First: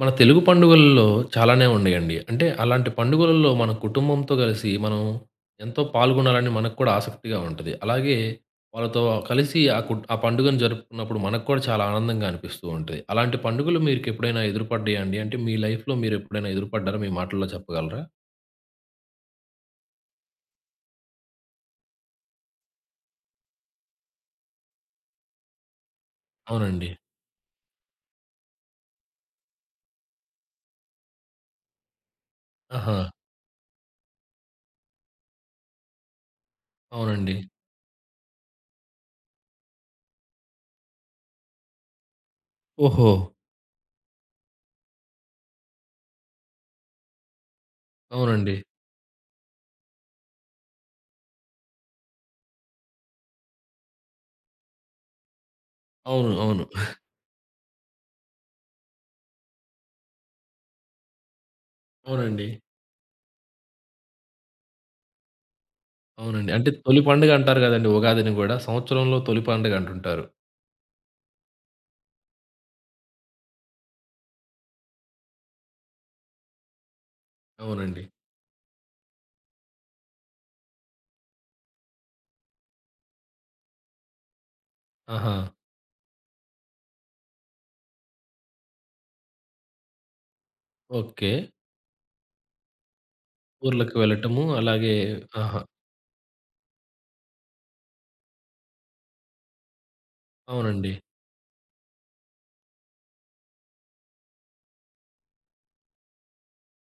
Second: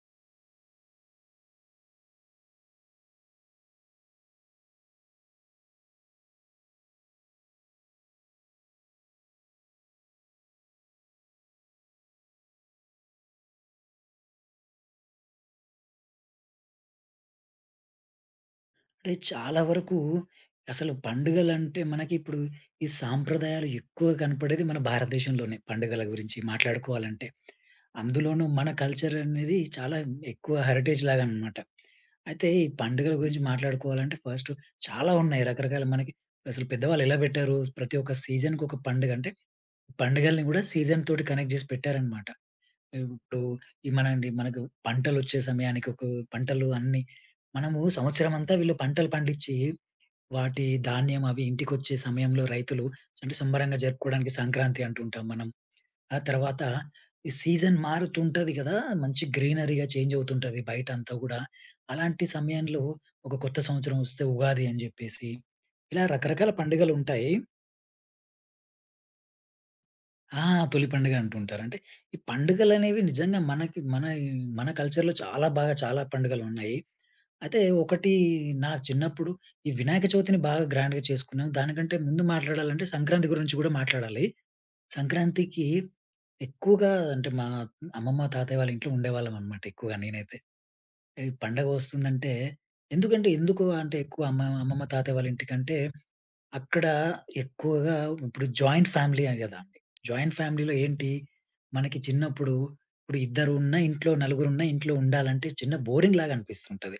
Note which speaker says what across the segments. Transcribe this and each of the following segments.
Speaker 1: మన తెలుగు పండుగలలో చాలానే ఉన్నాయండి. అంటే అలాంటి పండుగలలో మన కుటుంబంతో కలిసి మనం ఎంతో పాల్గొనాలని మనకు కూడా ఆసక్తిగా ఉంటది. అలాగే వాళ్ళతో కలిసి ఆ పండుగను జరుపుకున్నప్పుడు మనకు కూడా చాలా ఆనందంగా అనిపిస్తూ ఉంటది. అలాంటి పండుగలు మీకెప్పుడైనా ఎదురుపడ్డాయా అండి? అంటే మీ లైఫ్‌లో మీరెప్పుడైనా ఎదురుపడ్డారా? మీ మాటల్లో చెప్పగలరా?
Speaker 2: అంటే చాలా వరకు అసలు పండుగలంటే మనకిప్పుడు ఈ సాంప్రదాయాలు ఎక్కువ కనపడేది మన భారతదేశంలోనే పండుగల గురించి
Speaker 1: అవునండి.
Speaker 2: మాట్లాడుకోవాలంటే. అందులోనూ మన కల్చర్ అనేది చాలా ఎక్కువ హెరిటేజ్ లాగా అనమాట. అయితే ఈ
Speaker 1: ఆహా!
Speaker 2: పండుగల గురించి మాట్లాడుకోవాలంటే ఫస్ట్ చాలా ఉన్నాయి రకరకాల మనకి అసలు పెద్దవాళ్ళు ఎలా
Speaker 1: అవునండి.
Speaker 2: పెట్టారు? ప్రతి ఒక్క సీజన్‌కొక పండుగ అంటే పండుగల్ని కూడా సీజన్ తోటి కనెక్ట్ చేసి పెట్టారనమాట.
Speaker 1: ఓహో!
Speaker 2: ఇప్పుడు ఈ మనకు పంటలొచ్చే సమయానికి ఒక పంటలు అన్నీ మనము సంవత్సరమంతా
Speaker 1: అవునండి.
Speaker 2: వీళ్ళు పంటలు పండించి, వాటి ధాన్యం అవి ఇంటికొచ్చే సమయంలో రైతులు అంటే సంబరంగా జరుపుకోవడానికి సంక్రాంతి అంటుంటాం మనం. ఆ
Speaker 1: అవును.
Speaker 2: తర్వాత
Speaker 1: అవును.
Speaker 2: ఈ సీజన్ మారుతుంటది కదా! మంచి గ్రీనరీగా చేంజ్ అవుతుంటది బయటంతా గూడా. అలాంటి
Speaker 1: అవునండి.
Speaker 2: సమయంలో ఒక కొత్త సంవత్సరం వస్తే ఉగాది అని జెప్పేసి ఇలా రకరకాల
Speaker 1: అవునండి. అంటే తొలి
Speaker 2: పండుగలుంటాయి.
Speaker 1: పండుగ అంటారు గదండీ! ఉగాదిని గూడా. సంవత్సరంలో తొలి పండుగ అంటుంటారు.
Speaker 2: ఆ! తొలి పండుగ అంటుంటారు. అంటే ఈ పండుగలనేవి నిజంగా మనకి మన మన కల్చర్‌లో చాలా బాగా చాలా పండుగలున్నాయి. అయితే
Speaker 1: అవునండి.
Speaker 2: ఒకటి నా చిన్నప్పుడు ఈ వినాయక చవితిని బాగా గ్రాండ్‌గా చేసుకున్నాం. దానికంటే ముందు మాట్లాడాలంటే సంక్రాంతి గురించి కూడా మాట్లాడాలి.
Speaker 1: ఆహా!
Speaker 2: సంక్రాంతికి ఎక్కువగా అంటే మా అమ్మమ్మ, తాతయ్య వాళ్ళ ఇంట్లో ఉండేవాళ్ళమనమాట ఎక్కువగా నేనైతే. ఈ
Speaker 1: ఓకే.
Speaker 2: పండగొస్తుందంటే ఎందుకంటే ఎందుకు
Speaker 1: ఊర్లకు
Speaker 2: అంటే ఎక్కువ
Speaker 1: వెళ్ళటము
Speaker 2: అమ్మమ్మ,
Speaker 1: అలాగే
Speaker 2: తాతయ్య వాళ్ళ
Speaker 1: ఆహా!
Speaker 2: ఇంటికంటే అక్కడ ఎక్కువగా ఇప్పుడు జాయింట్ ఫ్యామిలీ అని కదా అండి. జాయింట్ ఫ్యామిలీలో
Speaker 1: అవునండి.
Speaker 2: ఏంటి, మనకి చిన్నప్పుడు ఇప్పుడు ఇద్దరున్నా ఇంట్లో, నలుగురున్నా ఇంట్లో ఉండాలంటే చిన్న బోరింగ్ లాగా అనిపిస్తుంటది.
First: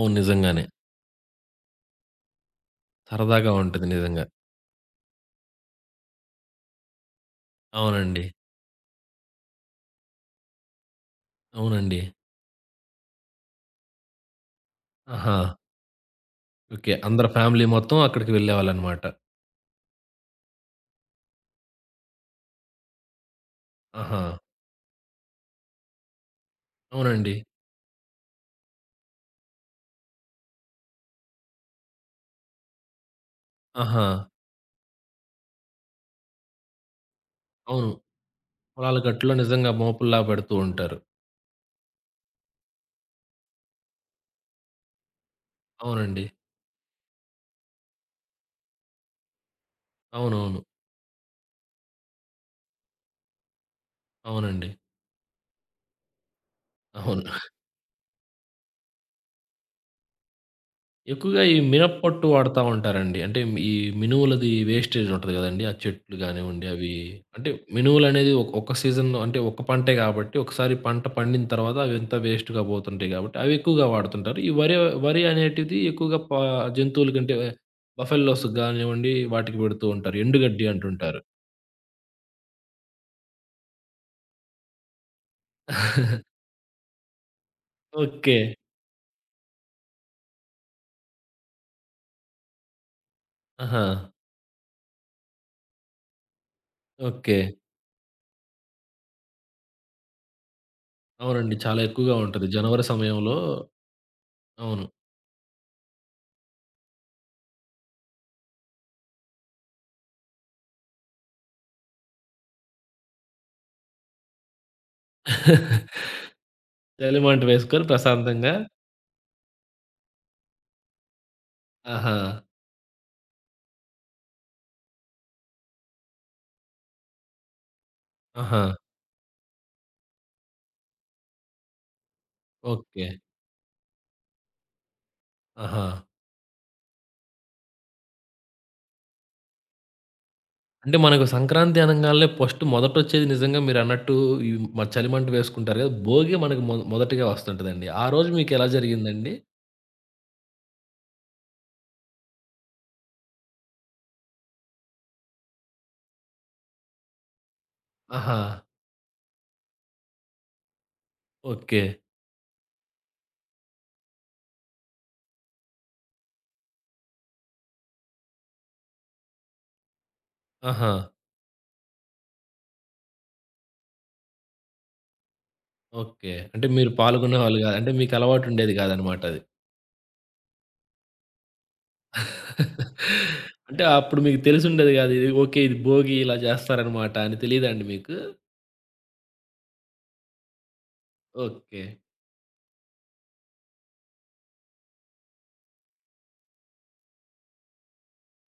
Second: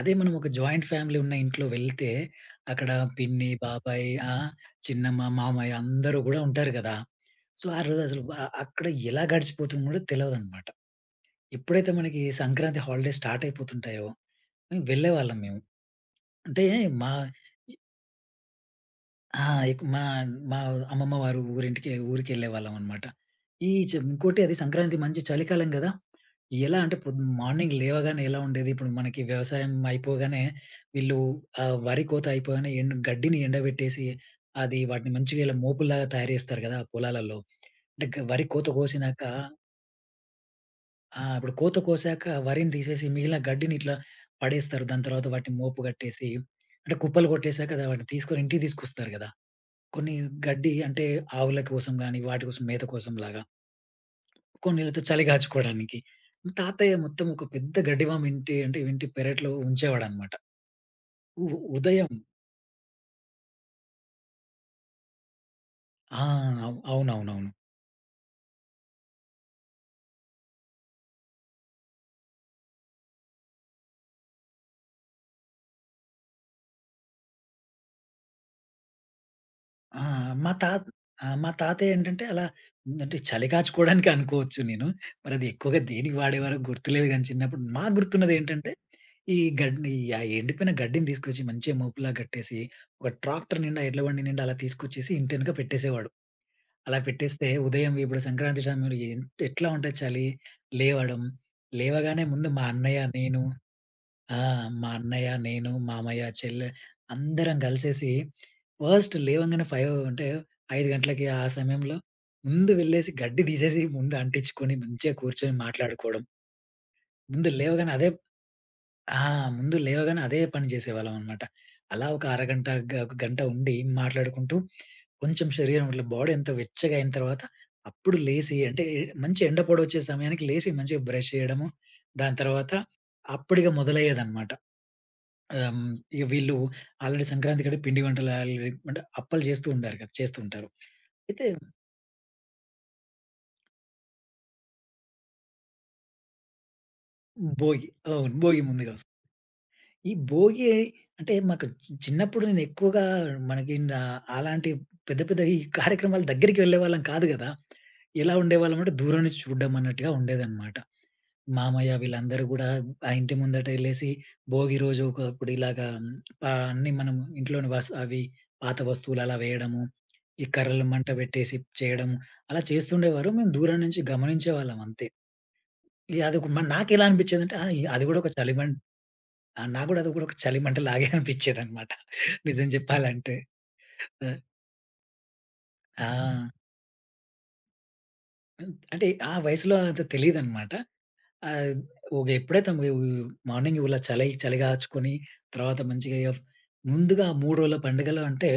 Speaker 2: అదే మనం ఒక
Speaker 1: నిజంగానే.
Speaker 2: జాయింట్ ఫ్యామిలీ ఉన్న ఇంట్లో వెళ్తే, అక్కడ పిన్ని,
Speaker 1: సరదాగా ఉంటది
Speaker 2: బాబాయి,
Speaker 1: నిజంగా.
Speaker 2: చిన్నమ్మ, మామయ్య అందరూ కూడా ఉంటారు కదా! సో, ఆ రోజు అసలు
Speaker 1: అవునండి.
Speaker 2: అక్కడ ఎలా గడిచిపోతుందో కూడా తెలవదనమాట. ఎప్పుడైతే
Speaker 1: అవునండి.
Speaker 2: మనకి సంక్రాంతి హాలిడేస్ స్టార్ట్ అయిపోతుంటాయో, మేము వెళ్ళేవాళ్ళం
Speaker 1: ఆహా!
Speaker 2: మేము. అంటే
Speaker 1: ఓకే.
Speaker 2: మా
Speaker 1: అందరు ఫ్యామిలీ మొత్తం అక్కడికి వెళ్ళేవాళ్ళనమాట.
Speaker 2: ఆ! ఎక్ మా మా అమ్మమ్మ వారు ఊరికెళ్ళేవాళ్ళమనమాట. ఈ చ
Speaker 1: ఆహా!
Speaker 2: ఇంకోటి అది సంక్రాంతి మంచి చలికాలం గదా! ఎలా అంటే
Speaker 1: అవునండి.
Speaker 2: మార్నింగ్ లేవగానే ఎలా ఉండేది, ఇప్పుడు మనకి వ్యవసాయం అయిపోగానే వీళ్ళు వరి కోత అయిపోగానే ఎండ్ గడ్డిని ఎండబెట్టేసి,
Speaker 1: ఆహా!
Speaker 2: అది వాటిని మంచిగా ఇలా మోపుల్లాగా తయారు జేస్తారు గదా! పొలాలలో.
Speaker 1: అవును.
Speaker 2: అంటే గ వరి కోత
Speaker 1: పొలాల
Speaker 2: కోసినాక
Speaker 1: గట్టులో నిజంగా మోపుల్లా పెడుతూ ఉంటారు.
Speaker 2: ఇప్పుడు కోత కోసాక వరిని తీసేసి మిగిలిన గడ్డిని ఇట్లా పడేస్తారు. దాని తర్వాత వాటిని మోపు
Speaker 1: అవునండి.
Speaker 2: గట్టేసి, అంటే కుప్పలు కొట్టేసాక వాటిని తీసుకొని ఇంటికి తీసుకొస్తారు గదా! కొన్ని
Speaker 1: అవునవును.
Speaker 2: గడ్డి అంటే ఆవుల కోసం గాని, వాటి కోసం మేత కోసంలాగా,
Speaker 1: అవునండి.
Speaker 2: కొన్నిళ్ళతో చలి కాచుకోవడానికి. తాతయ్య మొత్తం
Speaker 1: అవును.
Speaker 2: ఒక పెద్ద గడ్డివాము ఇంటి పెరట్లో ఉంచేవాడనమాట.
Speaker 1: ఎక్కువగా
Speaker 2: ఉ
Speaker 1: ఈ
Speaker 2: ఉదయం
Speaker 1: మినప్పట్టు వాడతా ఉంటారండి. అంటే ఈ మినుములది వేస్టేజ్ ఉంటది గదండీ! ఆ చెట్లు
Speaker 2: ఆ!
Speaker 1: గానివ్వండి
Speaker 2: అవు
Speaker 1: అవి
Speaker 2: అవునవునవును.
Speaker 1: అంటే మినుములనేది ఒక సీజన్‌లో అంటే ఒక పంటే గాబట్టి ఒకసారి పంట పండిన తర్వాత అవంతా వేస్ట్‌గా బోతుంటాయి గాబట్టి అవి ఎక్కువగా వాడుతుంటారు. ఈ వరి వరి అనేటిది ఎక్కువగా జంతువులకంటే బఫెల్లోస్‌కి గానివ్వండి వాటికి పెడుతూ
Speaker 2: ఆ!
Speaker 1: ఉంటారు.
Speaker 2: మా
Speaker 1: ఎండుగడ్డి
Speaker 2: తాత
Speaker 1: అంటుంటారు.
Speaker 2: ఆ! మా తాతయ్య ఏంటంటే అలా అంటే చలి కాచుకోవడానికి అనుకోవచ్చు నేను. మరి అది ఎక్కువగా దేనికి వాడేవారో గుర్తులేదు గానీ చిన్నప్పుడు. మాకు గుర్తున్నది
Speaker 1: ఓకే.
Speaker 2: ఏంటంటే ఈ గడ్డి ఈ ఆ ఎండిపోయిన గడ్డిని తీసుకొచ్చి మంచిగా మోపులా కట్టేసి, ఒక ట్రాక్టర్ నిండా
Speaker 1: ఆహా!
Speaker 2: ఎడ్ల బండి నిండా అలా తీసుకొచ్చేసి ఇంటెనక పెట్టేసేవాడు. అలా
Speaker 1: ఓకే.
Speaker 2: పెట్టేస్తే ఉదయం ఇప్పుడు సంక్రాంతి సమయంలో ఎంత ఎట్లా ఉంటది చలి. లేవడం,
Speaker 1: అవునండి. చాలా ఎక్కువగా
Speaker 2: లేవగానే
Speaker 1: ఉంటది.
Speaker 2: ముందు మా
Speaker 1: జనవరి
Speaker 2: అన్నయ్య,
Speaker 1: సమయంలో
Speaker 2: నేను ఆ!
Speaker 1: అవును.
Speaker 2: మా అన్నయ్య, నేను, మామయ్య, చెల్లె అందరం కలిసేసి ఫస్ట్ లేవంగానే 5 గంటలకి ఆ సమయంలో ముందు వెళ్ళేసి గడ్డి తీసేసి ముందు అంటించుకొని మంచిగా కూర్చొని మాట్లాడుకోవడం.
Speaker 1: చలిమంట
Speaker 2: ముందు
Speaker 1: వేసుకొని
Speaker 2: లేవగానే అదే
Speaker 1: ప్రశాంతంగా
Speaker 2: ఆ! ముందు లేవగానే అదే పని చేసేవాళ్ళమనమాట. అలా
Speaker 1: ఆహా!
Speaker 2: ఒక అరగంట, గ ఒక గంట ఉండి మాట్లాడుకుంటూ, కొంచెం శరీరం ఇట్లా బాడీ అంతా వెచ్చగా అయిన తర్వాత, అప్పుడు లేసి
Speaker 1: ఆహా!
Speaker 2: అంటే మంచి ఎండ పొడవొచ్చే సమయానికి లేసి మంచిగా బ్రష్ చేయడము, దాని తర్వాత
Speaker 1: ఓకే.
Speaker 2: అప్పుడిక మొదలయ్యేదనమాట.
Speaker 1: ఆహా!
Speaker 2: ఇక వీళ్ళు ఆల్రెడీ సంక్రాంతి కంటే పిండి వంటలు ఆల్రెడీ అంటే అప్పలు చేస్తూ ఉంటారు కదా! చేస్తూ ఉంటారు.
Speaker 1: అంటే మనకు
Speaker 2: అయితే
Speaker 1: సంక్రాంతి అనంగాల్నే ఫస్ట్ మొదటొచ్చేది నిజంగా మీరన్నట్టు ఈ మ చలిమంట వేసుకుంటారు గదా! భోగి మనకు మొదటిగా
Speaker 2: భోగి
Speaker 1: వస్తుంటదండి. ఆ రోజు
Speaker 2: అవును. భోగి
Speaker 1: మీకెలా
Speaker 2: ముందుగా వస్తది.
Speaker 1: జరిగిందండి?
Speaker 2: ఈ భోగి అంటే మాకు చిన్నప్పుడు నేను ఎక్కువగా మనకి నా అలాంటి పెద్ద పెద్ద ఈ కార్యక్రమాల దగ్గరికి వెళ్ళేవాళ్ళం కాదు గదా! ఎలా
Speaker 1: ఆహా!
Speaker 2: ఉండేవాళ్ళం అంటే దూరం నుంచి చూడడం అన్నట్టుగా ఉండేదన్నమాట.
Speaker 1: ఓకే.
Speaker 2: మామయ్య వీళ్ళందరూ గూడా ఆ ఇంటి ముందట ఎళ్ళేసి భోగి రోజు ఒకప్పుడు ఇలాగా మ్, పా అన్నీ మనం ఇంట్లోని వస్ అవి పాత వస్తువులు అలా వేయడము, ఈ కర్రలు
Speaker 1: ఆహా!
Speaker 2: మంట పెట్టేసి చేయడం అలా చేస్తుండేవారు. మేము దూరం నుంచి గమనించేవాళ్ళం అంతే.
Speaker 1: ఓకే.
Speaker 2: అదొక
Speaker 1: అంటే మీరు
Speaker 2: నాకెలా అనిపించేదంటే,
Speaker 1: పాల్గొనేవాళ్ళు
Speaker 2: ఆ!
Speaker 1: గాదు. అంటే
Speaker 2: అది గూడా ఒక చలిమం
Speaker 1: మీకలవాటుండేది గాదనమాట అది.
Speaker 2: ఆ! నాకు గూడా అది కూడా ఒక చలిమంటలాగే అనిపిచ్చేదనమాట. నిజం జెప్పాలంటే.
Speaker 1: అంటే అప్పుడు
Speaker 2: ఆ!
Speaker 1: మీకు తెలిసుండేది గాదు. ఇది ఓకే. ఇది
Speaker 2: ఆ!
Speaker 1: భోగి ఇలా జేస్తారనమాట అని తెలీదా అండి మీకు?
Speaker 2: హ్మ్. అంటే ఆ వయసులో అంత తెలీదనమాట. ఆహ్,
Speaker 1: ఓకే.
Speaker 2: ఒక ఎప్పుడైతే ము మార్నింగ్ ఇలా చలి చలి కాచుకొని తర్వాత మంచిగా ముందుగా 3 రోజుల పండుగలు అంటే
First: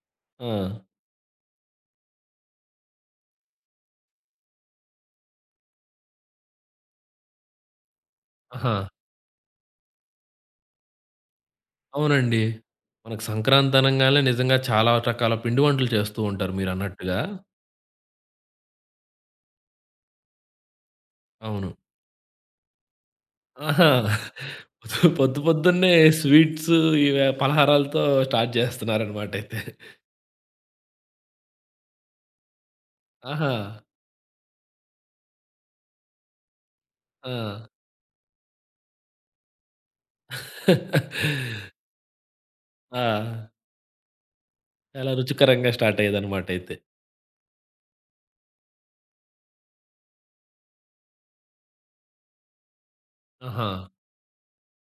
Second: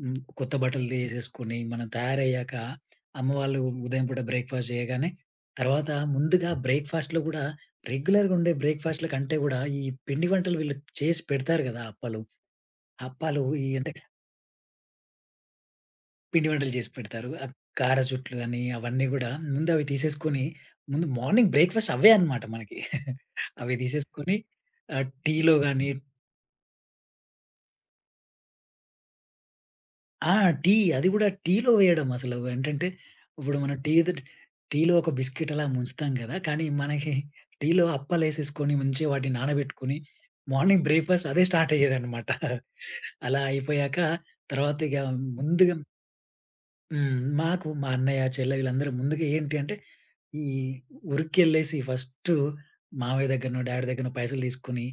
Speaker 1: ఆ!
Speaker 2: కొత్త బట్టలు తీసేసుకొని మనం తయారయ్యాక అమ్మ వాళ్ళు ఉదయం పూట బ్రేక్‌ఫాస్ట్ జేయగానే తర్వాత ముందుగా బ్రేక్‌ఫాస్ట్‌లో గూడా రెగ్యులర్‌గా ఉండే
Speaker 1: ఆహా!
Speaker 2: బ్రేక్‌ఫాస్ట్‌ల కంటే గూడా ఈ పిండి వంటలు వీళ్ళు చేసి పెడతారు గదా! అప్పలు.
Speaker 1: అవునండి. మనకు
Speaker 2: అప్పాలు ఈ
Speaker 1: సంక్రాంతి
Speaker 2: అంటే
Speaker 1: అనంగానే నిజంగా చాలా రకాల పిండి వంటలు చేస్తూ
Speaker 2: పిండి
Speaker 1: ఉంటారు
Speaker 2: వంటలు చేసి
Speaker 1: మీరన్నట్టుగా.
Speaker 2: పెడతారు. ఆ కారచుట్లు అని అవన్నీ గూడా ముందు అవి తీసేసుకొని, ముందు మార్నింగ్
Speaker 1: అవును.
Speaker 2: బ్రేక్‌ఫాస్ట్ అవే అన్నమాట మనకి. అవి
Speaker 1: ఆహా!
Speaker 2: తీసేసుకొని
Speaker 1: పొద్దు పొద్దు
Speaker 2: టీలో గాని
Speaker 1: పొద్దున్నే స్వీట్స్ ఇవే పలహారాలతో స్టార్ట్ చేస్తున్నారనమాటయితే.
Speaker 2: ఆ! టీ అది గూడా టీలో వేయడం అసలు ఏంటంటే,
Speaker 1: ఆహా!
Speaker 2: ఇప్పుడు మనం టీ ద టీలో ఒక బిస్కిట్ అలా ముంచుతాం గదా! కానీ మనకి
Speaker 1: ఆ!
Speaker 2: టీలో అప్పాలేసేసుకొని మంచిగా వాటిని నానబెట్టుకొని, మార్నింగ్ బ్రేక్‌ఫాస్ట్ అదే స్టార్ట్ అయ్యేదన్నమాట.
Speaker 1: ఆ!
Speaker 2: అలా అయిపోయాక తర్వాత ఇగ
Speaker 1: చాలా రుచికరంగా
Speaker 2: ముందుగా
Speaker 1: స్టార్ట్ అయ్యేదనమాటయితే.
Speaker 2: హ్మ్. మాకు మా అన్నయ్య, చెల్లె వీళ్ళందరూ ముందుగా ఏంటి అంటే ఈ ఉరికెళ్ళేసి ఫస్టు మామయ్య దగ్గరనో,
Speaker 1: ఆహా!
Speaker 2: డ్యాడీ దగ్గరనో పైసలు తీసుకొని,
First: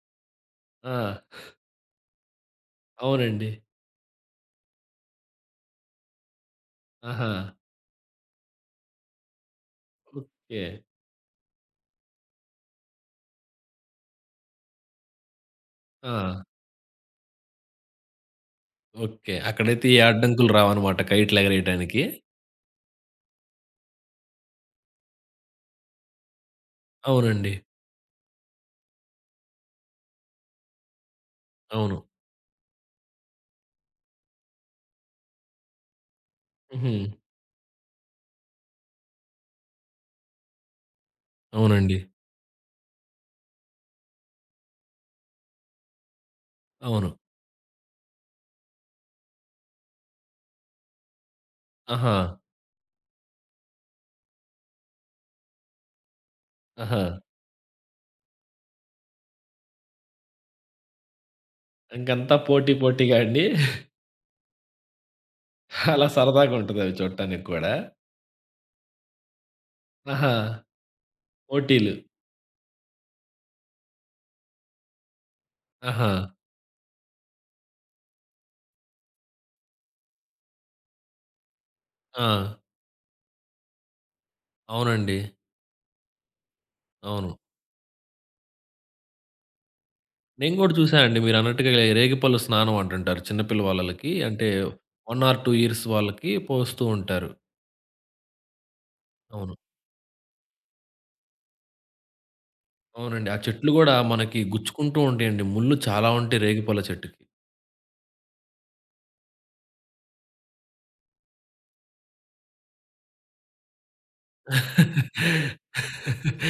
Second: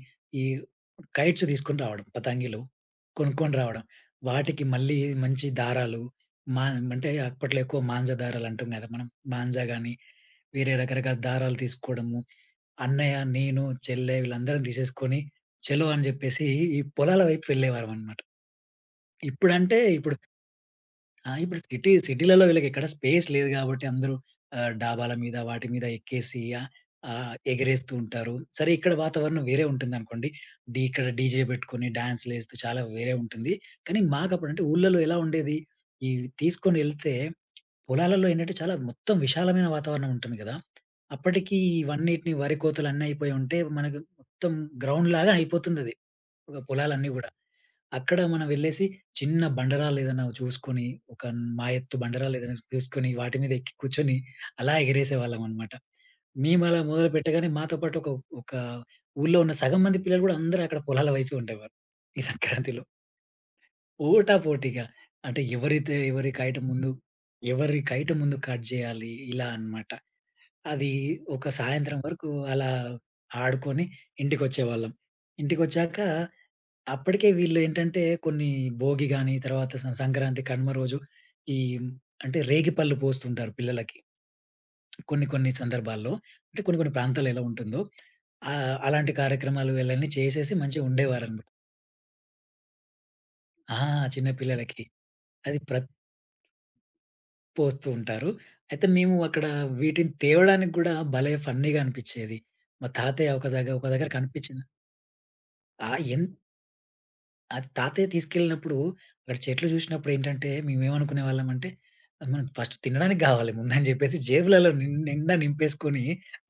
Speaker 2: ఈ
Speaker 1: ఆ!
Speaker 2: కైట్స్ తీసుకొని రావడం. పతంగిలు
Speaker 1: అవునండి.
Speaker 2: కొనుక్కొని రావడం. వాటికి మళ్ళీ మంచి దారాలు, మా అంటే
Speaker 1: ఆహా!
Speaker 2: అప్పట్లో ఎక్కువ మాంజా దారాలు అంటాం కదా మనం. మాంజా గాని,
Speaker 1: ఓకే.
Speaker 2: వేరే రకరకాల దారాలు తీసుకోవడము. అన్నయ్య, నేను, చెల్లె వీళ్ళందరం తీసేసుకొని, చలో అని
Speaker 1: ఆ!
Speaker 2: చెప్పేసి ఈ పొలాల వైపు వెళ్ళేవారమనమాట.
Speaker 1: ఓకే.
Speaker 2: ఇప్పుడంటే
Speaker 1: అక్కడైతే ఏ
Speaker 2: ఇప్పుడు
Speaker 1: అడ్డంకులు రావనమాట
Speaker 2: ఆ! ఇప్పుడు సిటీ
Speaker 1: కైట్‌లెగరేయటానికి.
Speaker 2: సిటీలలో వీళ్ళకెక్కడ స్పేస్ లేదు గాబట్టి అందరూ డాబాల మీద వాటి మీద ఎక్కేసి ఆహ్, ఆహ్,
Speaker 1: అవునండి.
Speaker 2: ఎగరేస్తూ ఉంటారు. సరే ఇక్కడ వాతావరణం వేరే ఉంటుందనుకోండి. ఇక్కడ డీజే పెట్టుకొని
Speaker 1: అవును.
Speaker 2: డాన్స్‌లేస్తూ చాలా వేరే ఉంటుంది. కానీ మాకప్పుడంటే ఊర్లలో ఎలా ఉండేది? ఈ తీసుకొని
Speaker 1: హుహు.
Speaker 2: ఎళ్తే పొలాలలో ఏంటంటే చాలా మొత్తం విశాలమైన వాతావరణం ఉంటుంది గదా! అప్పటికి
Speaker 1: అవునండి.
Speaker 2: ఇవన్నిటిని వరి కోతలు అన్నీ అయిపోయి ఉంటే మనకు మొత్తం గ్రౌండ్‌లాగా అయిపోతుందది. పొలాలన్నీ
Speaker 1: అవును.
Speaker 2: గూడా. అక్కడ మనం వెళ్ళేసి చిన్న బండరాళ్ళేదైనా చూసుకొని, ఒక మా ఎత్తు
Speaker 1: ఆహా!
Speaker 2: బండరాళ్ళేదైనా చూసుకొని, వాటి మీద ఎక్కి కూర్చొని అలా ఎగరేసేవాళ్ళమనమాట. మేమలా
Speaker 1: ఆహా!
Speaker 2: మొదలుపెట్టగానే మాతో పాటు ఒక ఒక ఊర్లో ఉన్న సగం మంది పిల్లలు గూడా అందరూ అక్కడ పొలాల వైపే ఉండేవారు. ఈ
Speaker 1: ఇంకంతా పోటీ
Speaker 2: సంక్రాంతిలో.
Speaker 1: పోటీగా అండి?
Speaker 2: పోటాపోటీగా అంటే ఎవరైతే
Speaker 1: అలా
Speaker 2: ఎవరి
Speaker 1: సరదాగా
Speaker 2: కైట్ ముందు
Speaker 1: ఉంటదవి చూడటానికి కూడా.
Speaker 2: ఎవరి కైట్ ముందు కట్ జేయాలి ఇలా అనమాట.
Speaker 1: ఆహా!
Speaker 2: అది ఒక
Speaker 1: పోటీలు.
Speaker 2: సాయంత్రం వరకు అలా ఆడుకొని ఇంటికొచ్చేవాళ్ళం. ఇంటికొచ్చాక
Speaker 1: ఆహా!
Speaker 2: అప్పటికే వీళ్ళేంటంటే కొన్ని భోగి గాని, తర్వాత సంక్రాంతి, కనుమ రోజు ఈ
Speaker 1: ఆ!
Speaker 2: అంటే రేగిపళ్ళు పోస్తుంటారు పిల్లలకి.
Speaker 1: అవునండి.
Speaker 2: కొన్ని కొన్ని సందర్భాల్లో. అంటే కొన్ని కొన్ని ప్రాంతాల్లో
Speaker 1: అవును.
Speaker 2: ఎలా ఉంటుందో అలాంటి కార్యక్రమాలు ఇలాన్నీ చేసేసి
Speaker 1: నేను గూడా
Speaker 2: మంచిగా
Speaker 1: చూసానండి
Speaker 2: ఉండేవారనమాట.
Speaker 1: మీరన్నట్టుగా రేగిపళ్ళు స్నానం అంటుంటారు చిన్న
Speaker 2: ఆ!
Speaker 1: పిల్లవాళ్ళకి.
Speaker 2: చిన్న
Speaker 1: అంటే
Speaker 2: పిల్లలకి.
Speaker 1: 1 ఆర్ 2
Speaker 2: అది
Speaker 1: ఇయర్స్
Speaker 2: ప్రత్
Speaker 1: వాళ్ళకి పోస్తూ ఉంటారు.
Speaker 2: పోస్తూ ఉంటారు. అయితే మేము అక్కడ
Speaker 1: అవును.
Speaker 2: వీటిని తేవడానికి గూడా భలే ఫన్నీగా అనిపిచ్చేది. మా
Speaker 1: అవునండి.
Speaker 2: తాతయ్య
Speaker 1: ఆ
Speaker 2: ఒక
Speaker 1: చెట్లు
Speaker 2: దగ్గర ఒక
Speaker 1: గూడా
Speaker 2: దగ్గర
Speaker 1: మనకి
Speaker 2: కనిపించిన
Speaker 1: గుచ్చుకుంటూ ఉంటాయండి. ముళ్ళు
Speaker 2: ఆ!
Speaker 1: చాలా
Speaker 2: ఎన్
Speaker 1: ఉంటాయి రేగిపళ్ళ చెట్టుకి.
Speaker 2: అది తాతయ్య తీసుకెళ్ళినప్పుడు, అక్కడ చెట్లు జూసినప్పుడేంటంటే, మేమేమనుకునేవాళ్ళమంటే, మనం ఫస్ట్ తినడానికి గావాలి ముందని జెప్పేసి జేబులలో నిండా నింపేసుకొని,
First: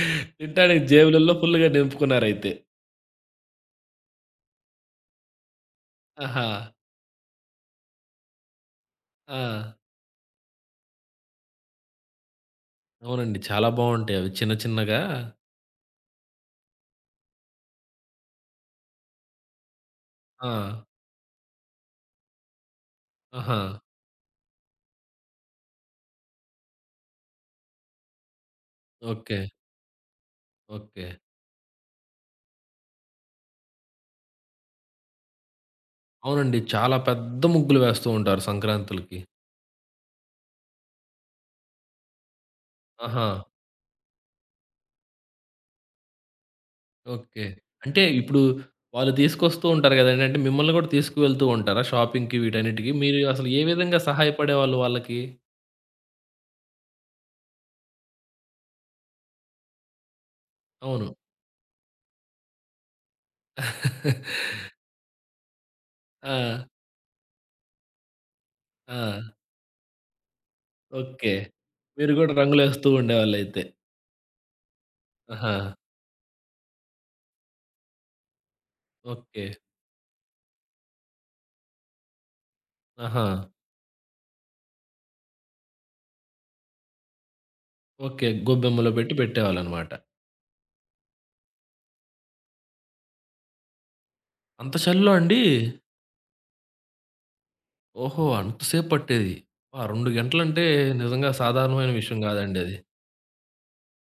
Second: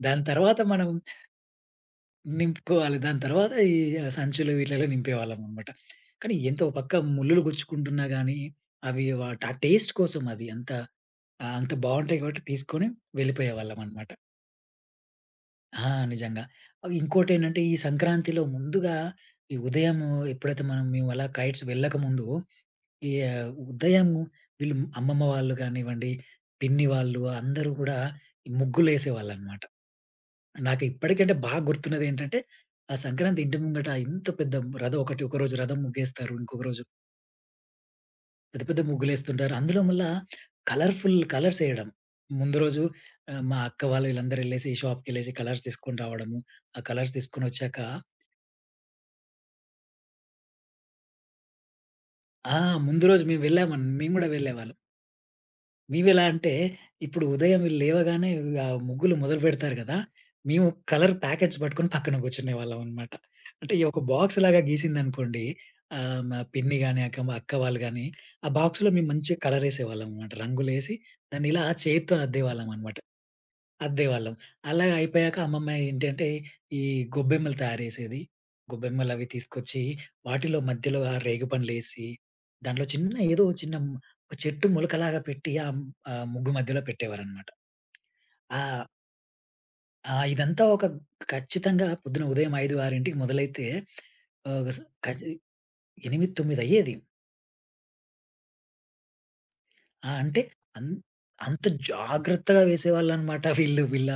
Speaker 2: దాని తర్వాత
Speaker 1: తింటానికి
Speaker 2: మనం
Speaker 1: జేబులలో ఫుల్‌గా నింపుకున్నారయితే.
Speaker 2: నింపుకోవాలి. దాని తర్వాత ఈ సంచులు వీటిలలో నింపేవాళ్ళమనమాట. కానీ
Speaker 1: ఆహా!
Speaker 2: ఎంత ఓ పక్క ముల్లులు గుచ్చుకుంటున్నా గానీ, అవి వాటి ఆ
Speaker 1: ఆ!
Speaker 2: టేస్ట్ కోసం అది అంత అంత బావుంటాయి గాబట్టి తీసుకొని
Speaker 1: అవునండి. చాలా
Speaker 2: వెళ్ళిపోయేవాళ్ళమనమాట.
Speaker 1: బావుంటాయి అవి. చిన్న చిన్నగా
Speaker 2: ఆ! నిజంగా. ఇంకోటేంటంటే, ఈ సంక్రాంతిలో ముందుగా ఈ ఉదయము
Speaker 1: ఆ!
Speaker 2: ఎప్పుడైతే మేము అలా కైట్స్ వెళ్ళకముందు
Speaker 1: ఆహా!
Speaker 2: ఉదయం వీళ్ళు అమ్మమ్మ వాళ్ళు గానివ్వండి, పిన్ని వాళ్ళు అందరూ గూడా
Speaker 1: ఓకే.
Speaker 2: ముగ్గులేసేవాళ్ళనమాట. నాకు
Speaker 1: ఓకే.
Speaker 2: ఇప్పటికంటే బాగా గుర్తున్నదేంటంటే, ఆ సంక్రాంతి ఇంటి ముంగట ఇంత పెద్ద రథం ఒకరోజు రథం ముగ్గేస్తారు.
Speaker 1: అవునండి.
Speaker 2: ఇంకొక రోజు
Speaker 1: చాలా పెద్ద ముగ్గులు వేస్తూ ఉంటారు
Speaker 2: పెద్ద పెద్ద
Speaker 1: సంక్రాంతులకి.
Speaker 2: ముగ్గులేస్తుంటారు. అందులో మళ్ళా కలర్‌ఫుల్ కలర్స్ ఎయడం. ముందు రోజు
Speaker 1: ఆహా!
Speaker 2: మా అక్క వాళ్ళు వీళ్ళందరూ ఎళ్ళేసి షాప్‌కెళ్ళేసి కలర్స్ తీసుకొని రావడము. ఆ కలర్స్
Speaker 1: ఓకే.
Speaker 2: తీసుకొనొచ్చాక
Speaker 1: అంటే ఇప్పుడు వాళ్ళు తీసుకొస్తూ ఉంటారు గదండీ! అంటే మిమ్మల్ని గూడా తీసుకువెళ్తూ ఉంటారా షాపింగ్‌కి
Speaker 2: ఆ!
Speaker 1: వీటన్నిటికి?
Speaker 2: ముందు
Speaker 1: మీరు
Speaker 2: రోజు
Speaker 1: అసలు ఏ విధంగా
Speaker 2: మేము గూడా వెళ్ళేవాళ్ళం.
Speaker 1: సహాయపడేవాళ్ళు వాళ్ళకి?
Speaker 2: మేమెలా అంటే, ఇప్పుడు ఉదయం వీళ్ళు లేవగానే ముగ్గులు మొదలుపెడతారు గదా! మేము
Speaker 1: అవును.
Speaker 2: కలర్ ప్యాకెట్స్ పట్టుకొని పక్కన కూర్చునేవాళ్ళమనమాట. అంటే ఈ ఒక బాక్స్ లాగా గీసిందనుకోండి, మా
Speaker 1: ఆ!
Speaker 2: పిన్ని గాని, మా అక్క వాళ్ళు గాని, ఆ బాక్స్‌లో
Speaker 1: ఆ!
Speaker 2: మేము మంచిగా కలరేసేవాళ్ళమనమాట. రంగులేసి
Speaker 1: ఓకే.
Speaker 2: దాన్ని ఇలా
Speaker 1: మీరు
Speaker 2: చేత్తో
Speaker 1: గూడా రంగులేస్తూ
Speaker 2: అద్దేవాళ్ళమనమాట.
Speaker 1: ఉండేవాళ్ళైతే.
Speaker 2: అద్దేవాళ్ళం. అలా అయిపోయాక
Speaker 1: ఆహా!
Speaker 2: అమ్మమ్మ ఏంటంటే, ఈ గొబ్బెమ్మలు తయారు చేసేది. గొబ్బెమ్మలవి
Speaker 1: ఓకే.
Speaker 2: తీసుకొచ్చి, వాటిలో మధ్యలో ఆ రేగిపండ్లేసి, దాంట్లో
Speaker 1: ఆహా!
Speaker 2: చిన్న ఒక చెట్టు మొలకలాగా పెట్టి ఆ ఆ ముగ్గు మధ్యలో పెట్టేవారనమాట.
Speaker 1: ఓకే.
Speaker 2: ఆహ్,
Speaker 1: గొబ్బెమ్మలో పెట్టేవాళ్ళనమాట.
Speaker 2: ఆహ్, ఇదంతా ఒక ఖచ్చితంగా పొద్దున ఉదయం 5, 6కి మొదలైతే ఆహ్,
Speaker 1: అంత
Speaker 2: స్
Speaker 1: చలిలో
Speaker 2: ఖచి
Speaker 1: అండి?
Speaker 2: 8, 9 అయ్యేది.
Speaker 1: ఓహో! అంత సేపు పట్టేది. ఆ!
Speaker 2: ఆ!
Speaker 1: 2
Speaker 2: అంటే
Speaker 1: గంటలంటే
Speaker 2: అన్
Speaker 1: నిజంగా
Speaker 2: అంత
Speaker 1: సాధారణమైన విషయం గాదండి
Speaker 2: జాగ్రత్తగా
Speaker 1: అది.
Speaker 2: వేసేవాళ్ళనమాట వీళ్ళు.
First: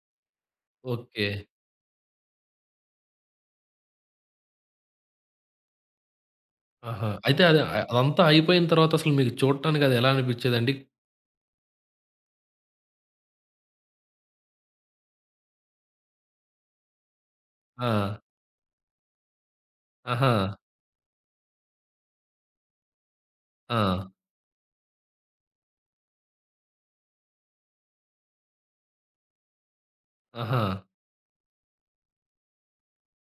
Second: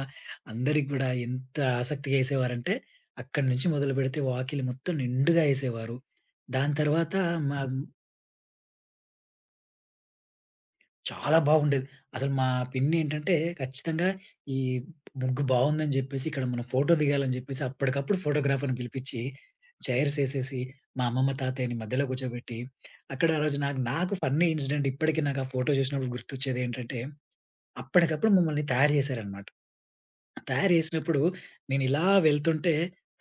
Speaker 2: అందరికి గూడా
Speaker 1: ఓకే.
Speaker 2: ఎంత ఆసక్తిగా ఏసేవారంటే, అక్కడి నుంచి మొదలుపెడితే వాకిలి మొత్తం నిండుగా ఏసేవారు. దాని
Speaker 1: ఆహా!
Speaker 2: తర్వాత
Speaker 1: అయితే
Speaker 2: మా
Speaker 1: అది అదంతా అయిపోయిన తర్వాత అసలు మీకు చూడటానికి అది ఎలా అనిపిచ్చేదండి?
Speaker 2: చాలా బాగుండేది. అసలు మా పిన్నేంటంటే ఖచ్చితంగా ఈ ముగ్గు బావుందని జెప్పేసి, ఇక్కడ మనం ఫోటో దిగాలని జెప్పేసి అప్పటికప్పుడు
Speaker 1: ఆ!
Speaker 2: ఫోటోగ్రాఫర్‌ని పిలిపిచ్చి, చైర్స్
Speaker 1: ఆహా!
Speaker 2: ఏసేసి, మా అమ్మమ్మ, తాతయ్యని మధ్యలో కూర్చోబెట్టి, అక్కడ ఆ రోజు నాకు
Speaker 1: ఆ!
Speaker 2: నాకు ఫన్నీ ఇన్సిడెంట్ ఇప్పటికి నాకు ఆ ఫోటో జూసినప్పుడు గుర్తొచ్చేదేంటంటే, అప్పటికప్పుడు మమ్మల్ని తయారు జేశారనమాట.
Speaker 1: ఆహా!
Speaker 2: తయారు జేసినప్పుడు నేనిలా వెళ్తుంటే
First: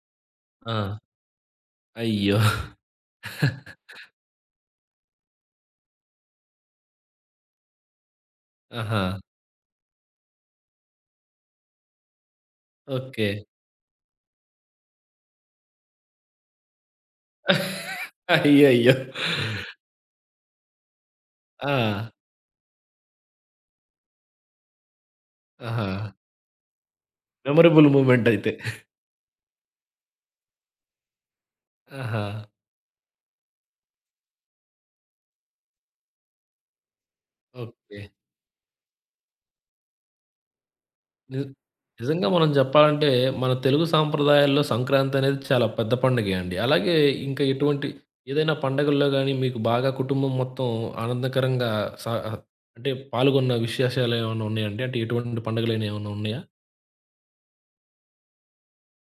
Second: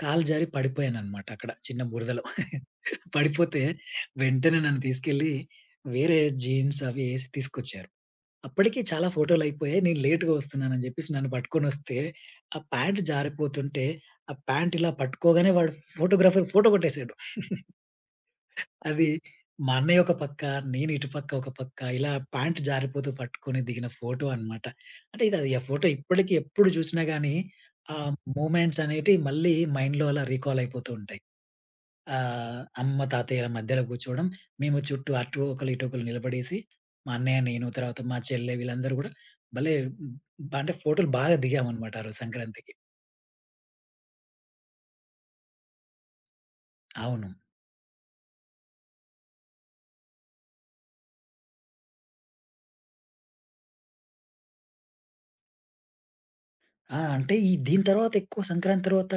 Speaker 2: కాలు జారి
Speaker 1: ఆ!
Speaker 2: పడిపోయాననమాట అక్కడ చిన్న బురదలో.
Speaker 1: అయ్యో!
Speaker 2: పడిపోతే వెంటనే నన్ను తీసుకెళ్ళి వేరే జీన్స్ అవి ఏసి తీసుకొచ్చారు. అప్పటికి
Speaker 1: ఆహా!
Speaker 2: చాలా ఫోటోలయిపోయాయి. నేను లేట్‌గా వస్తున్నానని జెప్పేసి నన్ను పట్టుకొనొస్తే, ఆ ప్యాంట్
Speaker 1: ఓకే.
Speaker 2: జారిపోతుంటే, ఆ ప్యాంట్ ఇలా పట్టుకోగానే వాడు ఫోటోగ్రాఫర్ ఫోటో కొట్టేసాడు.
Speaker 1: అయ్యయ్యో!
Speaker 2: అది మా అన్నయ్య ఒక పక్క, నేను ఇటు పక్క ఒక పక్క ఇలా
Speaker 1: ఆ!
Speaker 2: ప్యాంట్ జారిపోతూ పట్టుకొని దిగిన ఫోటో అనమాట. అంటే ఇది అది ఆ ఫోటో
Speaker 1: ఆహా!
Speaker 2: ఇప్పటికి ఎప్పుడు చూసినా గానీ,
Speaker 1: మెమరబుల్
Speaker 2: ఆ
Speaker 1: మూమెంట్ అయితే.
Speaker 2: మూమెంట్స్ అనేటివి మళ్ళీ మైండ్‌లో అలా రీకాల్ అయిపోతూ ఉంటాయి.
Speaker 1: ఆహా!
Speaker 2: అమ్మ, తాతయ్యల మధ్యలో కూర్చోవడం. మేము చుట్టూ అటు ఒకళ్ళు, ఇటు ఒకళ్ళు నిలబడేసి మా అన్నయ్య, నేను తర్వాత
Speaker 1: ఓకే.
Speaker 2: మా చెల్లె వీళ్ళందరూ గూడా భలే బ్ అంటే ఫోటోలు బాగా
Speaker 1: ని
Speaker 2: దిగామనమాట ఆ రోజు
Speaker 1: నిజంగా మనం
Speaker 2: సంక్రాంతికి.
Speaker 1: జెప్పాలంటే, మన తెలుగు సాంప్రదాయాల్లో సంక్రాంతనేది చాలా పెద్ద పండగే అండి. అలాగే
Speaker 2: అవును.
Speaker 1: ఇంకా ఎటువంటి ఏదైనా పండగల్లో గాని, మీకు బాగా కుటుంబం మొత్తం ఆనందకరంగా సా ఆహ్, అంటే పాల్గొన్న విశేషాలేమన్నా ఉన్నాయండి? అంటే ఎటువంటి పండుగలైనా ఏమన్నా ఉన్నాయా?
Speaker 2: అంటే దీని తర్వాత ఎక్కువ సంక్రాంతి తర్వాత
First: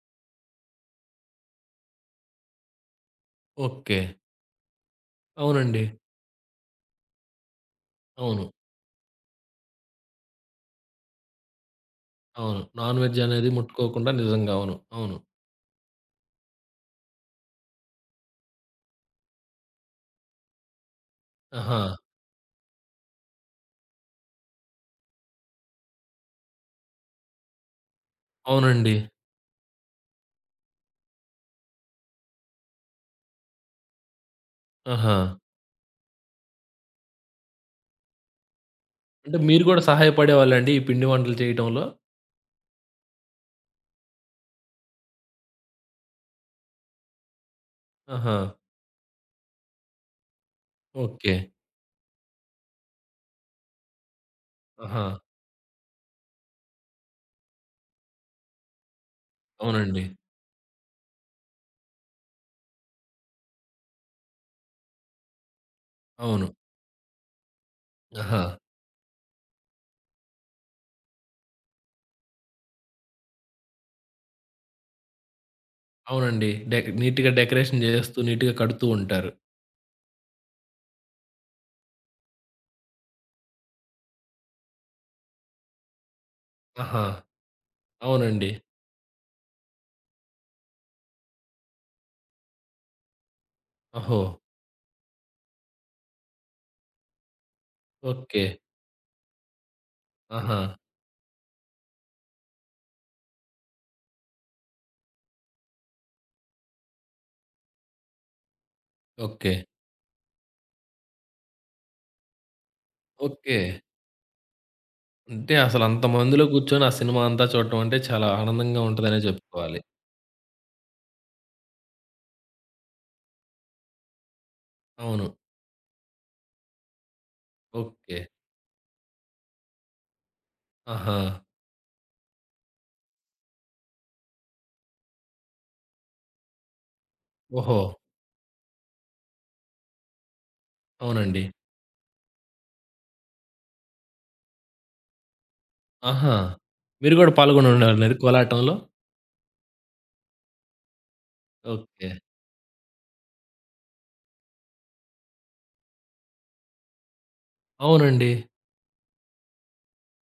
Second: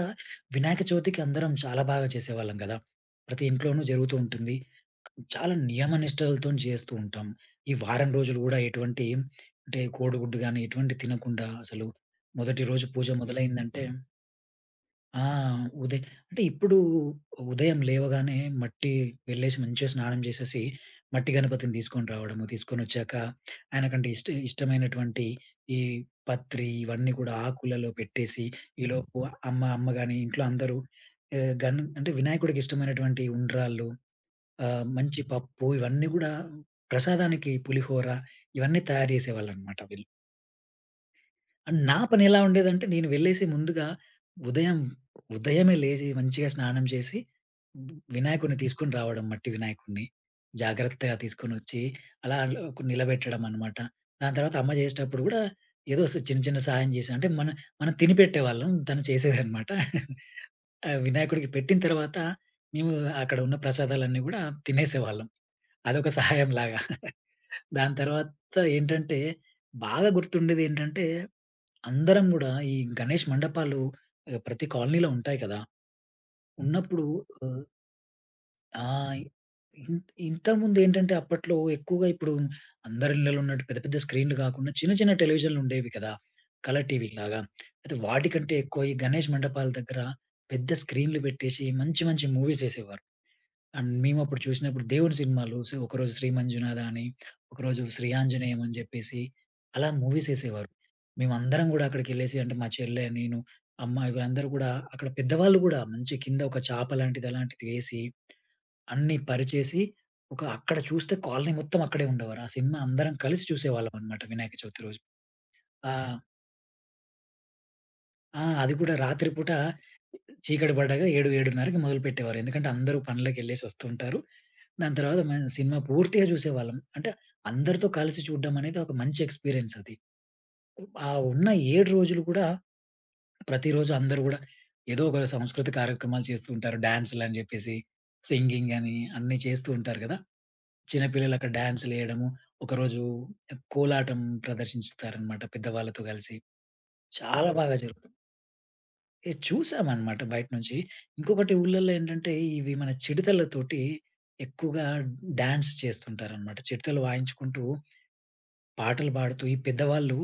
Speaker 2: వినాయక చవితికి అందరం చాలా బాగా చేసేవాళ్ళం గదా! ప్రతి ఇంట్లోనూ
Speaker 1: ఓకే.
Speaker 2: జరుగుతూ ఉంటుంది. చాలా
Speaker 1: అవునండి.
Speaker 2: నియమ నిష్టలతోని చేస్తూ ఉంటాం. ఈ వారం రోజులు
Speaker 1: అవును.
Speaker 2: గూడా ఎటువంటి అంటే కోడిగుడ్డు గాని ఎటువంటివి తినకుండా అసలు
Speaker 1: అవును.
Speaker 2: మొదటి రోజు
Speaker 1: నాన్
Speaker 2: పూజ
Speaker 1: వెజ్ అనేది
Speaker 2: మొదలైందంటే
Speaker 1: ముట్టుకోకుండా నిజంగా అవును. అవును.
Speaker 2: ఆ! ఉదయం అంటే ఇప్పుడు ఉదయం లేవగానే మట్టి వెళ్ళేసి మంచిగా స్నానం చేసేసి, మట్టి గణపతిని
Speaker 1: ఆహా!
Speaker 2: తీసుకొని రావడము, తీసుకొనొచ్చాక ఆయనకంటే ఇష్టమైనటువంటి ఈ పత్రి ఇవన్నీ కూడా ఆకులలో పెట్టేసి,
Speaker 1: అవునండి.
Speaker 2: ఈలోపు అమ్మ అమ్మ గాని ఇంట్లో అందరూ ఆహ్, గన్ అంటే వినాయకుడికి ఇష్టమైనటువంటి ఉండ్రాళ్ళు,
Speaker 1: ఆహా!
Speaker 2: మంచి పప్పు ఇవన్నీ కూడా ప్రసాదానికి పులిహోర ఇవన్నీ తయారు
Speaker 1: అంటే మీరు
Speaker 2: చేసేవాళ్ళనమాట
Speaker 1: గూడా
Speaker 2: వీళ్ళు.
Speaker 1: సహాయపడేవాళ్ళండి? ఈ పిండి వంటలు చేయటంలో?
Speaker 2: నా పనెలా ఉండేదంటే నేను వెళ్ళేసి ముందుగా ఉదయం ఉదయమే లేచి మంచిగా స్నానం చేసి
Speaker 1: ఆహా!
Speaker 2: వినాయకుడిని తీసుకొని రావడం మట్టి వినాయకుడిని. జాగ్రత్తగా
Speaker 1: ఓకే.
Speaker 2: తీసుకొనొచ్చి అలా నిలబెట్టడం అన్నమాట. దాని తర్వాత అమ్మ
Speaker 1: ఆహా!
Speaker 2: చేసేటప్పుడు గూడా ఏదో స్ చిన్న చిన్న సహాయం చేశా. అంటే మన మనం తిని పెట్టేవాళ్ళం. తను చేసేదన్నమాట.
Speaker 1: అవునండి.
Speaker 2: ఆ వినాయకుడికి పెట్టిన తర్వాత మేము అక్కడ ఉన్న ప్రసాదాలన్నీ గూడా తినేసేవాళ్ళం. అదొక
Speaker 1: అవును.
Speaker 2: సహాయంలాగా. దాని
Speaker 1: ఆహా!
Speaker 2: తర్వాత ఏంటంటే, బాగా గుర్తుండేదేంటంటే, అందరం గూడా ఈ గణేష్ మండపాలు ప్రతి కాలనీలో ఉంటాయి కదా!
Speaker 1: అవునండి.
Speaker 2: ఉన్నప్పుడు
Speaker 1: నీట్‌గా
Speaker 2: ఆహ్,
Speaker 1: డెకరేషన్ జేస్తూ, నీట్‌గా
Speaker 2: ఆ!
Speaker 1: కడుతూ ఉంటారు.
Speaker 2: ఇన్ ఇంతకుముందేంటంటే, అప్పట్లో ఎక్కువగా ఇప్పుడు అందరి ఇళ్లలో ఉన్నట్టు పెద్ద పెద్ద స్క్రీన్‌లు కాకుండా చిన్న చిన్న టెలివిజన్‌లుండేవి కదా! కలర్
Speaker 1: ఆహా!
Speaker 2: టీవీలాగా. అయితే
Speaker 1: అవునండి.
Speaker 2: వాటికంటే ఎక్కువ ఈ గణేష్ మండపాల దగ్గర పెద్ద స్క్రీన్‌లు పెట్టేసి మంచి మంచి మూవీస్ ఏసేవారు. అండ్
Speaker 1: ఓహో!
Speaker 2: మేమప్పుడు చూసినప్పుడు దేవుడి సినిమాలు ఒకరోజు 'శ్రీ మంజునాథ' అని, ఒకరోజు 'శ్రీ
Speaker 1: ఓకే.
Speaker 2: ఆంజనేయం' అని చెప్పేసి అలా మూవీస్
Speaker 1: ఆహా!
Speaker 2: ఏసేవారు. మేమందరం గూడా అక్కడికెళ్ళేసి అంటే మా చెల్లె, నేను, అమ్మ వీళ్ళందరూ గూడా అక్కడ పెద్దవాళ్ళు గూడా మంచి కింద ఒక చాప లాంటిది అలాంటిది వేసి, అన్నీ
Speaker 1: ఓకే.
Speaker 2: పరిచేసి అక్కడ చూస్తే కాలనీ మొత్తం అక్కడే ఉండేవారు. ఆ సినిమా అందరం కలిసి
Speaker 1: ఓకే.
Speaker 2: చూసేవాళ్ళమనమాట వినాయక చవితి రోజు.
Speaker 1: అంటే
Speaker 2: ఆ!
Speaker 1: అసలంత మందిలో కూర్చొని ఆ సినిమా అంతా చూడటం అంటే చాలా
Speaker 2: ఆ! అది
Speaker 1: ఆనందంగా
Speaker 2: కూడా
Speaker 1: ఉంటదనే
Speaker 2: రాత్రి పూట
Speaker 1: జెప్పుకోవాలి.
Speaker 2: చీకటి పడ్డాక 7, 7:30కి మొదలుపెట్టేవారు. ఎందుకంటే అందరూ పనులకెళ్ళేసి వస్తుంటారు. దాని తర్వాత
Speaker 1: అవును.
Speaker 2: మనం సినిమా పూర్తిగా చూసేవాళ్ళం. అంటే అందరితో కలిసి
Speaker 1: ఓకే.
Speaker 2: చూడడం అనేది ఒక మంచి ఎక్స్‌పీరియన్స్ అది. ఆ
Speaker 1: ఆహా!
Speaker 2: ఉన్న 7 రోజులు కూడా ప్రతిరోజు అందరూ గూడా ఏదో ఒక సంస్కృతి కార్యక్రమాలు చేస్తూ ఉంటారు. డాన్సులని జెప్పేసి,
Speaker 1: ఓహో!
Speaker 2: సింగింగ్ అని అన్నీ చేస్తూ ఉంటారు గదా! చిన్న పిల్లలు
Speaker 1: అవునండి.
Speaker 2: అక్కడ డాన్సులేయడము, ఒకరోజు కోలాటం ప్రదర్శిస్తారనమాట పెద్దవాళ్ళతో
Speaker 1: ఆహా!
Speaker 2: కలిసి.
Speaker 1: మీరు గూడా
Speaker 2: చాలా బాగా జరుగుతుంది.
Speaker 1: పాల్గొనుండాలనేది కోలాటంలో?
Speaker 2: ఏ చూసామనమాట బయట నుంచి. ఇంకొకటి ఊర్లల్లో
Speaker 1: ఓకే.
Speaker 2: ఏంటంటే, ఇవి మన చిడతలతోటి ఎక్కువగా డాన్స్ చేస్తుంటారనమాట. చిడతలు వాయించుకుంటూ,
Speaker 1: అవునండి.
Speaker 2: పాటలు పాడుతూ ఈ పెద్దవాళ్ళు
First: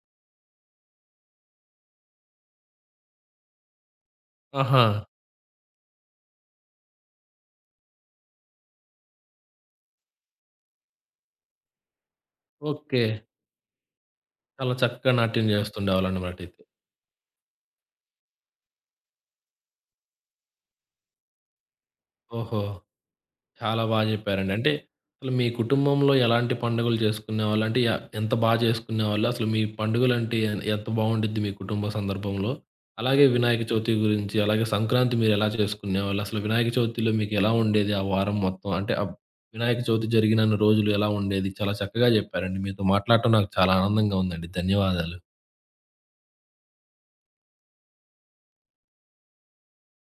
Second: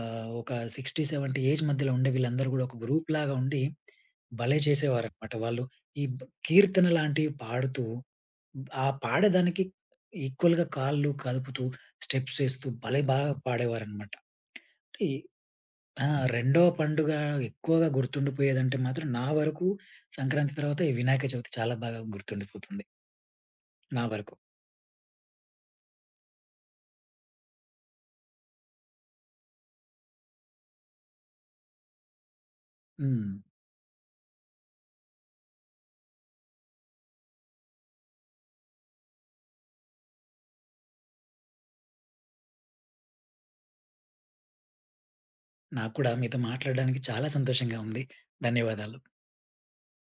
Speaker 2: ఒక 60, 70 ఏజ్ మధ్యలో ఉండే వీళ్ళందరూ గూడా ఒక గ్రూప్‌లాగా ఉండి, భలే
Speaker 1: ఆహా!
Speaker 2: చేసేవారనమాట. వాళ్ళు ఈ బ్ కీర్తన లాంటివి పాడుతూ, ఆ పాడేదానికి ఈక్వల్‌గా కాళ్ళు కదుపుతూ, స్టెప్స్ ఏస్తూ భలే
Speaker 1: ఓకే.
Speaker 2: బాగా పాడేవారనమాట.
Speaker 1: చాలా
Speaker 2: అంటే
Speaker 1: చక్కగా నాట్యం
Speaker 2: ఆ! రెండో
Speaker 1: జేస్తుండేవాళ్ళనమాటయితే.
Speaker 2: పండుగ ఎక్కువగా గుర్తుండిపోయేదంటే మాత్రం నా వరకు సంక్రాంతి తర్వాత ఈ వినాయక చవితి చాలా బాగా
Speaker 1: ఓహో!
Speaker 2: గుర్తుండిపోతుంది.
Speaker 1: చాలా
Speaker 2: నా
Speaker 1: బాగా
Speaker 2: వరకు.
Speaker 1: చెప్పారండి. అంటే అసలు మీ కుటుంబంలో ఎలాంటి పండుగలు చేసుకునేవాళ్ళు? అంటే ఎంత చేసుకునేవాళ్ళు? అసలు మీ పండుగలంటే ఎంత బావుండిద్ది మీ కుటుంబ సందర్భంలో? అలాగే
Speaker 2: హ్మ్.
Speaker 1: వినాయక చవితి గురించి, అలాగే సంక్రాంతి మీరెలా చేసుకునేవాళ్ళు? అసలు వినాయక చవితిలో మీకెలా ఉండేది ఆ వారం మొత్తం? వినాయక చవితి జరిగినన్ని రోజులు ఎలా ఉండేది? చాలా చక్కగా చెప్పారండి. మీతో మాట్లాడటం నాకు చాలా ఆనందంగా ఉందండి. ధన్యవాదాలు.
Speaker 2: నాకు కూడా మీతో మాట్లాడడానికి చాలా సంతోషంగా ఉంది. ధన్యవాదాలు.